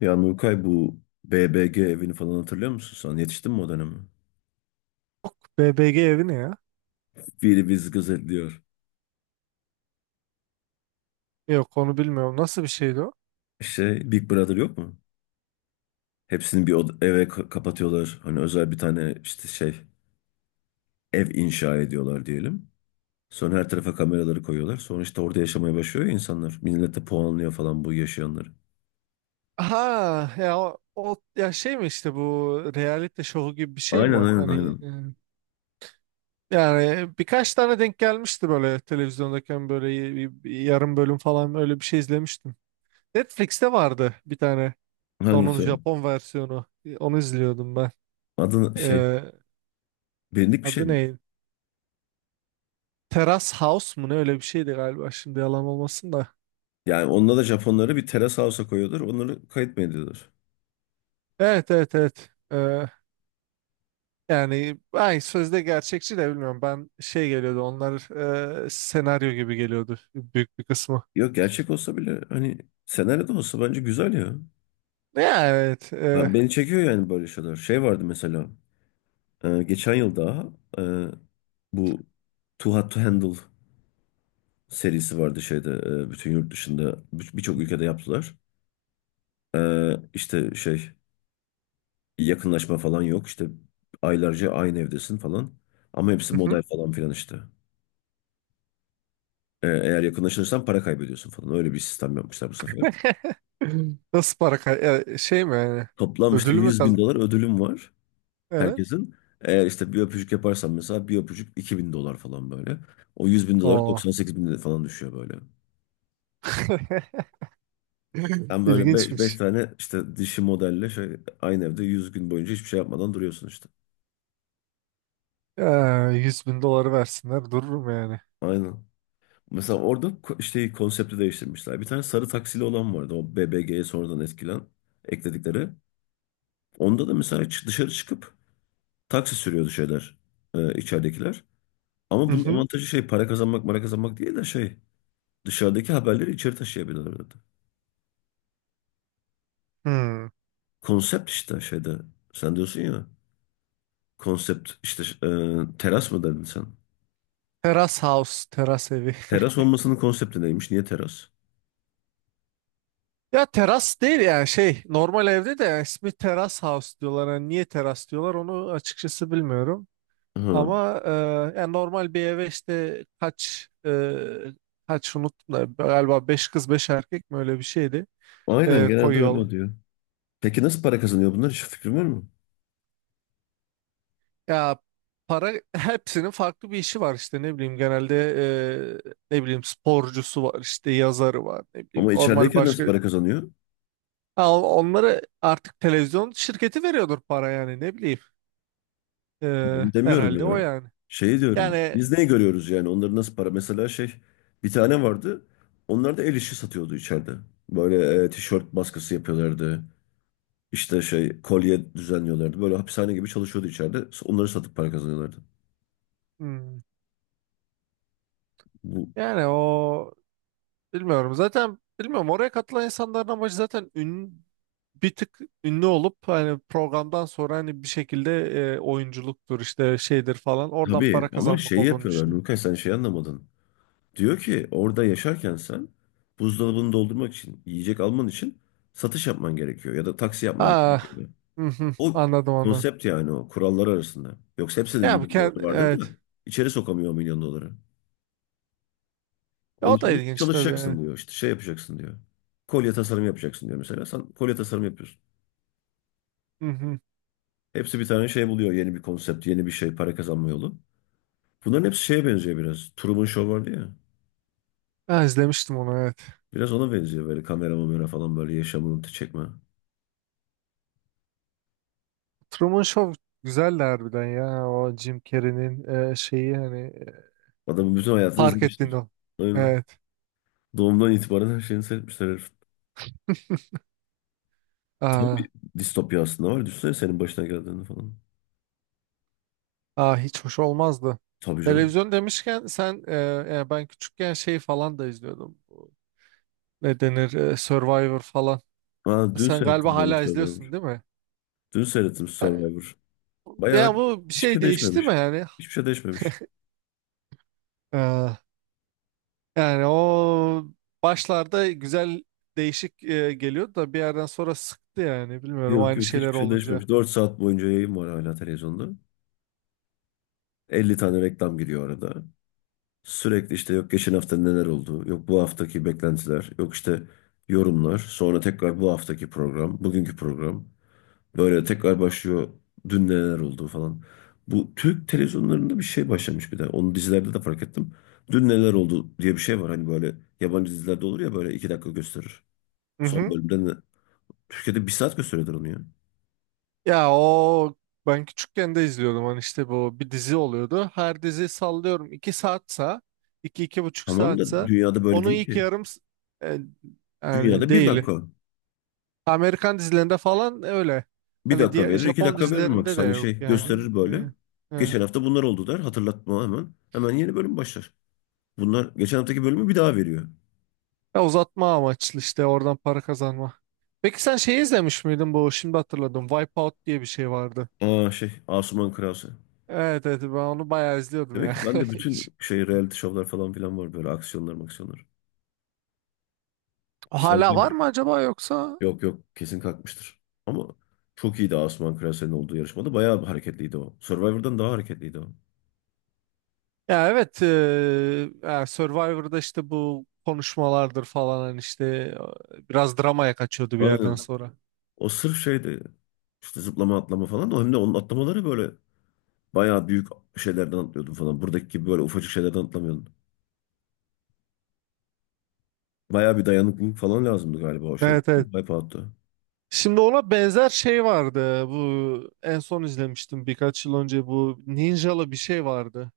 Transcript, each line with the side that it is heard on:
left: Ya Nurkay, bu BBG evini falan hatırlıyor musun sen? Yetiştin mi o döneme?
right: BBG evi ne ya?
left: Biri bizi gözetliyor.
right: Yok, onu bilmiyorum. Nasıl bir şeydi o?
left: Big Brother yok mu? Hepsini bir eve kapatıyorlar. Hani özel bir tane ev inşa ediyorlar diyelim. Sonra her tarafa kameraları koyuyorlar. Sonra işte orada yaşamaya başlıyor ya insanlar. Millet de puanlıyor falan bu yaşayanları.
right: Ha ya o, ya şey mi, işte bu reality show gibi bir şey mi?
left: Aynen, aynen,
right: Hani
left: aynen.
right: yani birkaç tane denk gelmişti böyle televizyondayken, böyle yarım bölüm falan öyle bir şey izlemiştim. Netflix'te vardı bir tane onun
left: Hangisi o?
right: Japon versiyonu. Onu izliyordum ben.
left: Adı şey
right: E,
left: Bilindik bir şey
right: Adı
left: mi?
right: ne? Terrace House mu ne, öyle bir şeydi galiba, şimdi yalan olmasın da.
left: Yani onda da Japonlara bir terrace house'a koyuyorlar. Onları kayıt mı ediyorlar?
right: Evet, evet, evet. Yani ay sözde gerçekçi de bilmiyorum. Ben şey geliyordu onlar, senaryo gibi geliyordu büyük bir kısmı.
left: Yok, gerçek olsa bile hani senaryo da olsa bence güzel ya.
right: Ya evet.
left: Abi beni çekiyor yani böyle şeyler. Şey vardı mesela. Geçen yıl daha e, bu Too Hot to Handle serisi vardı şeyde. E, Bütün yurt dışında birçok ülkede yaptılar. E, işte şey Yakınlaşma falan yok. İşte aylarca aynı evdesin falan. Ama hepsi
right: Hı hı.
left: model falan filan işte. Eğer yakınlaşırsan para kaybediyorsun falan. Öyle bir sistem yapmışlar bu sefer.
right: Nasıl para şey mi yani,
left: Toplam işte
right: ödülü mü
left: yüz bin dolar ödülüm var.
right: Evet.
left: Herkesin. Eğer işte bir öpücük yaparsan, mesela bir öpücük $2.000 falan böyle. O $100.000
right: Oo.
left: 98.000 falan düşüyor böyle. Ben böyle 5
right: İlginçmiş.
left: tane işte dişi modelle şey, aynı evde 100 gün boyunca hiçbir şey yapmadan duruyorsun işte.
right: Ee, 100 bin doları versinler dururum yani.
left: Aynen. Mesela orada konsepti değiştirmişler. Bir tane sarı taksili olan vardı. O BBG'ye sonradan ekledikleri. Onda da mesela dışarı çıkıp taksi sürüyordu şeyler. İçeridekiler. Ama
right: Hı
left: bunun
right: hı.
left: avantajı şey, para kazanmak değil de şey, dışarıdaki haberleri içeri taşıyabilirlerdi.
right: Hmm.
left: Konsept işte şeyde. Sen diyorsun ya. Konsept işte, teras mı dedin sen?
right: Teras house, teras evi.
left: Teras olmasının konsepti neymiş? Niye teras?
right: Ya teras değil yani, şey normal evde de, yani ismi teras house diyorlar. Yani niye teras diyorlar onu açıkçası bilmiyorum.
left: Ha,
right: Ama yani normal bir eve işte kaç unuttum da, galiba 5 kız 5 erkek mi öyle bir şeydi,
left: aynen, genelde öyle
right: koyuyorlar.
left: oluyor. Peki nasıl para kazanıyor bunlar? Hiç fikrin var mı?
right: Ya para, hepsinin farklı bir işi var işte, ne bileyim genelde ne bileyim sporcusu var, işte yazarı var, ne bileyim
left: Ama
right: normal
left: içerideyken nasıl
right: başka.
left: para kazanıyor?
right: Ha, onları artık televizyon şirketi veriyordur para yani, ne bileyim. E,
left: Ben demiyorum
right: Herhalde o,
left: ya.
right: yani.
left: Şey diyorum.
right: Yani
left: Biz neyi görüyoruz yani? Onların nasıl para? Mesela şey, bir tane vardı. Onlar da el işi satıyordu içeride. Böyle tişört baskısı yapıyorlardı. İşte şey, kolye düzenliyorlardı. Böyle hapishane gibi çalışıyordu içeride. Onları satıp para kazanıyorlardı.
right: hmm,
left: Bu,
right: yani o, bilmiyorum. Zaten bilmiyorum. Oraya katılan insanların amacı zaten, bir tık ünlü olup hani programdan sonra, hani bir şekilde oyunculuktur işte şeydir falan, oradan
left: tabii
right: para
left: ama
right: kazanmak
left: şey
right: olduğunu
left: yapıyorlar
right: düşünüyorum.
left: Nurkay, sen şey anlamadın. Diyor ki orada yaşarken sen buzdolabını doldurmak için, yiyecek alman için satış yapman gerekiyor ya da taksi yapman gerekiyor,
right: Ah,
left: diyor.
right: hı hı,
left: O
right: anladım onu.
left: konsept yani, o kurallar arasında. Yoksa hepsinin
right: Ya bu
left: milyon doları vardır da
right: evet.
left: içeri sokamıyor o milyon doları. Onun
right: O
left: için
right: da
left: diyor ki
right: ilginç tabii. Evet.
left: çalışacaksın diyor, işte şey yapacaksın diyor. Kolye tasarımı yapacaksın diyor mesela, sen kolye tasarımı yapıyorsun.
right: Hı hı.
left: Hepsi bir tane şey buluyor, yeni bir konsept, yeni bir şey para kazanma yolu. Bunların hepsi şeye benziyor biraz. Truman Show vardı ya.
right: Ha, izlemiştim onu, evet.
left: Biraz ona benziyor, böyle kamera mamera falan, böyle yaşamını çekme.
right: Truman Show güzeldi harbiden ya. O Jim Carrey'nin şeyi, hani
left: Adamın bütün hayatını
right: fark ettiğin
left: izlemişler.
right: o.
left: Aynen.
right: Evet.
left: Doğumdan itibaren her şeyini seyretmişler herif. Tam
right: Aa.
left: bir distopya aslında var. Düşünsene senin başına geldiğini falan.
right: Aa, hiç hoş olmazdı.
left: Tabii canım.
right: Televizyon demişken sen, yani ben küçükken şey falan da izliyordum. Bu, ne denir, Survivor falan.
left: Ha, dün
right: Sen galiba
left: seyrettim ben de
right: hala izliyorsun
left: Survivor.
right: değil mi?
left: Dün seyrettim
right: E,
left: Survivor. Bayağı
right: Ya bu bir
left: hiçbir
right: şey
left: şey
right: değişti
left: değişmemiş.
right: mi yani?
left: Hiçbir şey değişmemiş.
right: E, Yani o başlarda güzel, değişik geliyordu da, bir yerden sonra sıktı yani. Bilmiyorum,
left: Yok
right: aynı
left: yok, hiçbir
right: şeyler
left: şey
right: olunca.
left: değişmemiş. 4 saat boyunca yayın var hala televizyonda. 50 tane reklam giriyor arada. Sürekli işte, yok geçen hafta neler oldu, yok bu haftaki beklentiler, yok işte yorumlar, sonra tekrar bu haftaki program, bugünkü program. Böyle tekrar başlıyor, dün neler oldu falan. Bu Türk televizyonlarında bir şey başlamış bir de. Onu dizilerde de fark ettim. Dün neler oldu diye bir şey var. Hani böyle yabancı dizilerde olur ya, böyle 2 dakika gösterir. Son bölümde ne? Türkiye'de 1 saat gösteriyorlar onu ya.
right: Ya o, ben küçükken de izliyordum, hani işte, bu bir dizi oluyordu. Her dizi sallıyorum 2 saatsa, 2 iki buçuk
left: Tamam da
right: saatsa
left: dünyada böyle
right: onun
left: değil
right: ilk
left: ki.
right: yarım e, yani
left: Dünyada bir
right: değil.
left: dakika.
right: Amerikan dizilerinde falan öyle.
left: Bir
right: Hani
left: dakika
right: diye
left: verir, iki
right: Japon
left: dakika verir max.
right: dizilerinde de
left: Hani
right: yok
left: şey
right: yani.
left: gösterir böyle. Geçen hafta bunlar oldu der. Hatırlatma hemen. Hemen yeni bölüm başlar. Bunlar geçen haftaki bölümü bir daha veriyor.
right: Ya uzatma amaçlı işte, oradan para kazanma. Peki sen şey izlemiş miydin, bu, şimdi hatırladım, Wipeout diye bir şey vardı.
left: Aa, şey, Asuman Krause.
right: Evet, evet, ben onu bayağı izliyordum
left: Demek
right: ya.
left: ki ben de bütün şey reality şovlar falan filan var böyle, aksiyonlar maksiyonlar.
right: Hala var
left: Survivor.
right: mı acaba, yoksa?
left: Yok yok, kesin kalkmıştır. Ama çok iyiydi Asuman Krause'nin olduğu yarışmada. Bayağı hareketliydi o. Survivor'dan daha hareketliydi o.
right: Ya evet, ya Survivor'da işte bu konuşmalardır falan, hani işte biraz dramaya kaçıyordu bir yerden
left: Aynen.
right: sonra.
left: O sırf şeydi. İşte zıplama atlama falan. O hem de, onun atlamaları böyle bayağı büyük şeylerden atlıyordum falan. Buradaki gibi böyle ufacık şeylerden atlamıyordum. Bayağı bir dayanıklılık falan lazımdı galiba o şeyde.
right: Evet, evet.
left: Wipeout'ta.
right: Şimdi ona benzer şey vardı. Bu en son izlemiştim birkaç yıl önce, bu ninjalı bir şey vardı.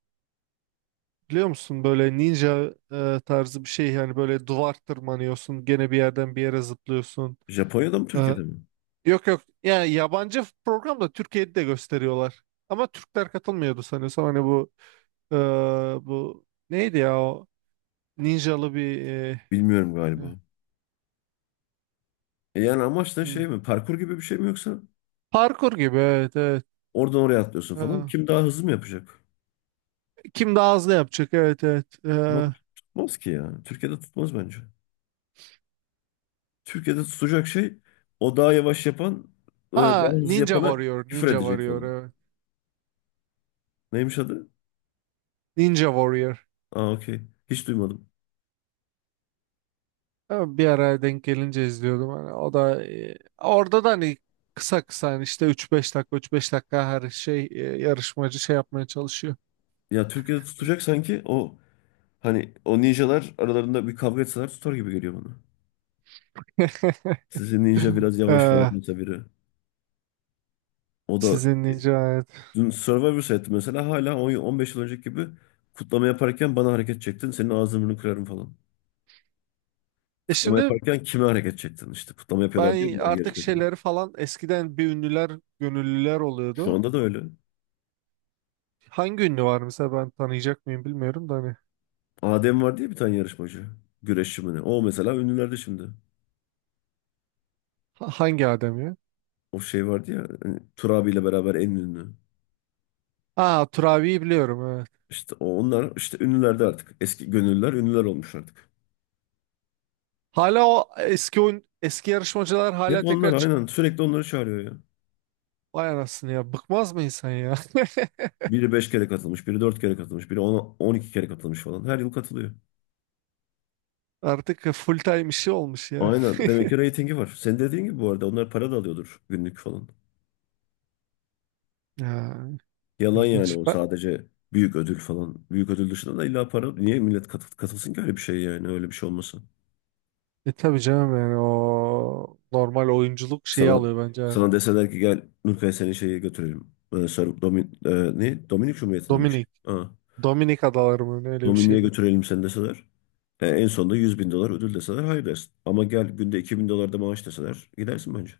right: Biliyor musun, böyle ninja tarzı bir şey, yani böyle duvar tırmanıyorsun gene, bir yerden bir yere zıplıyorsun.
left: Japonya'da mı
right: E,
left: Türkiye'de mi?
right: Yok, yok. Yani yabancı program, da Türkiye'de de gösteriyorlar. Ama Türkler katılmıyordu sanıyorsam. Hani bu e, bu neydi ya, o ninjalı bir
left: Bilmiyorum
right: e,
left: galiba. E yani amaç da şey
right: hmm.
left: mi? Parkur gibi bir şey mi, yoksa
right: Parkur gibi, evet, evet.
left: oradan oraya atlıyorsun
right: E,
left: falan. Kim daha hızlı mı yapacak?
right: Kim daha hızlı yapacak, evet, evet.
left: Ama tutmaz ki ya. Türkiye'de tutmaz bence. Türkiye'de tutacak şey, o daha yavaş yapan, daha
right: Ha,
left: hızlı
right: Ninja
left: yapana
right: Warrior,
left: küfür
right: Ninja
left: edecek
right: Warrior,
left: falan.
right: evet.
left: Neymiş adı?
right: Ninja Warrior.
left: Aa, okey. Hiç duymadım.
right: Bir ara denk gelince izliyordum. Hani o da orada da hani kısa kısa, hani işte üç beş dakika üç beş dakika her şey, yarışmacı şey yapmaya çalışıyor.
left: Ya, Türkiye'de tutacak sanki o. Hani o ninjalar aralarında bir kavga etseler tutar gibi geliyor bana. Sizin ninja biraz yavaş falan
right: Ee,
left: mesela biri. O da,
right: sizin ninja hayat.
left: dün Survivor seyrettim mesela, hala 10 15 yıl önceki gibi kutlama yaparken bana hareket çektin, senin ağzını burnunu kırarım falan. Kutlama
right: Şimdi
left: yaparken kime hareket çektin işte. Kutlama yapıyorlar diye
right: ben
left: bunlar,
right: artık
left: yarışmacı.
right: şeyleri falan, eskiden bir ünlüler, gönüllüler
left: Şu
right: oluyordu.
left: anda da öyle.
right: Hangi ünlü var mesela, ben tanıyacak mıyım bilmiyorum da, hani
left: Adem var diye bir tane yarışmacı. Güreşçi mi ne? O mesela ünlülerde şimdi.
right: hangi adam ya?
left: O şey vardı ya hani, Tur abiyle beraber en ünlü.
right: Ha, Turabi'yi biliyorum, evet.
left: İşte onlar işte ünlülerde artık. Eski gönüllüler ünlüler olmuş artık.
right: Hala o eski eski yarışmacılar
left: Hep
right: hala tekrar
left: onlar
right: çıkıp,
left: aynen. Sürekli onları çağırıyor ya.
right: vay anasını ya, bıkmaz mı insan ya?
left: Biri 5 kere katılmış, biri 4 kere katılmış, biri 12 kere katılmış falan. Her yıl katılıyor.
right: Artık full time işi olmuş ya.
left: Aynen. Demek ki reytingi var. Senin dediğin gibi, bu arada onlar para da alıyordur günlük falan.
right: Ya
left: Yalan yani,
right: ilginç.
left: o
right: Ben,
left: sadece büyük ödül falan. Büyük ödül dışında da illa para. Niye millet katılsın ki öyle bir şey? Yani öyle bir şey olmasın.
right: tabii canım yani, o normal oyunculuk şeyi
left: Sana,
right: alıyor bence.
left: deseler ki gel Nurkaya seni şeye götürelim. Ne? Dominik Cumhuriyeti'nde mi şey?
right: Dominik.
left: Ha.
right: Dominik Adaları mı ne, öyle bir
left: Domini'ye
right: şeydi.
left: götürelim seni deseler. En sonunda $100.000 ödül deseler hayır dersin. Ama gel, günde $2.000 da maaş deseler gidersin bence.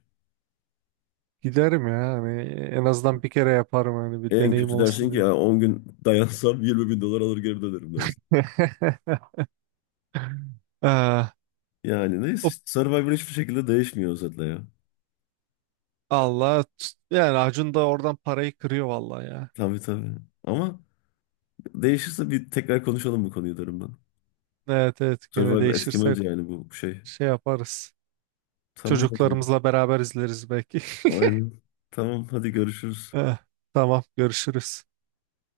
right: Giderim ya, hani en azından bir kere yaparım, hani bir
left: En
right: deneyim
left: kötü dersin
right: olsun
left: ki
right: diye.
left: ya, 10 gün dayansam $20.000 alır geri dönerim dersin.
right: Ee,
left: Yani neyse,
right: hop,
left: işte Survivor hiçbir şekilde değişmiyor özetle ya.
right: Allah, yani Acun da oradan parayı kırıyor vallahi ya.
left: Tabii tabii. Ama değişirse bir tekrar konuşalım bu konuyu derim ben.
right: Evet, evet, gene
left: Survivor
right: değişirse
left: eskimez yani bu şey.
right: şey yaparız.
left: Tamam o zaman.
right: Çocuklarımızla beraber izleriz belki.
left: Aynen. Tamam hadi görüşürüz.
right: Eh, tamam, görüşürüz.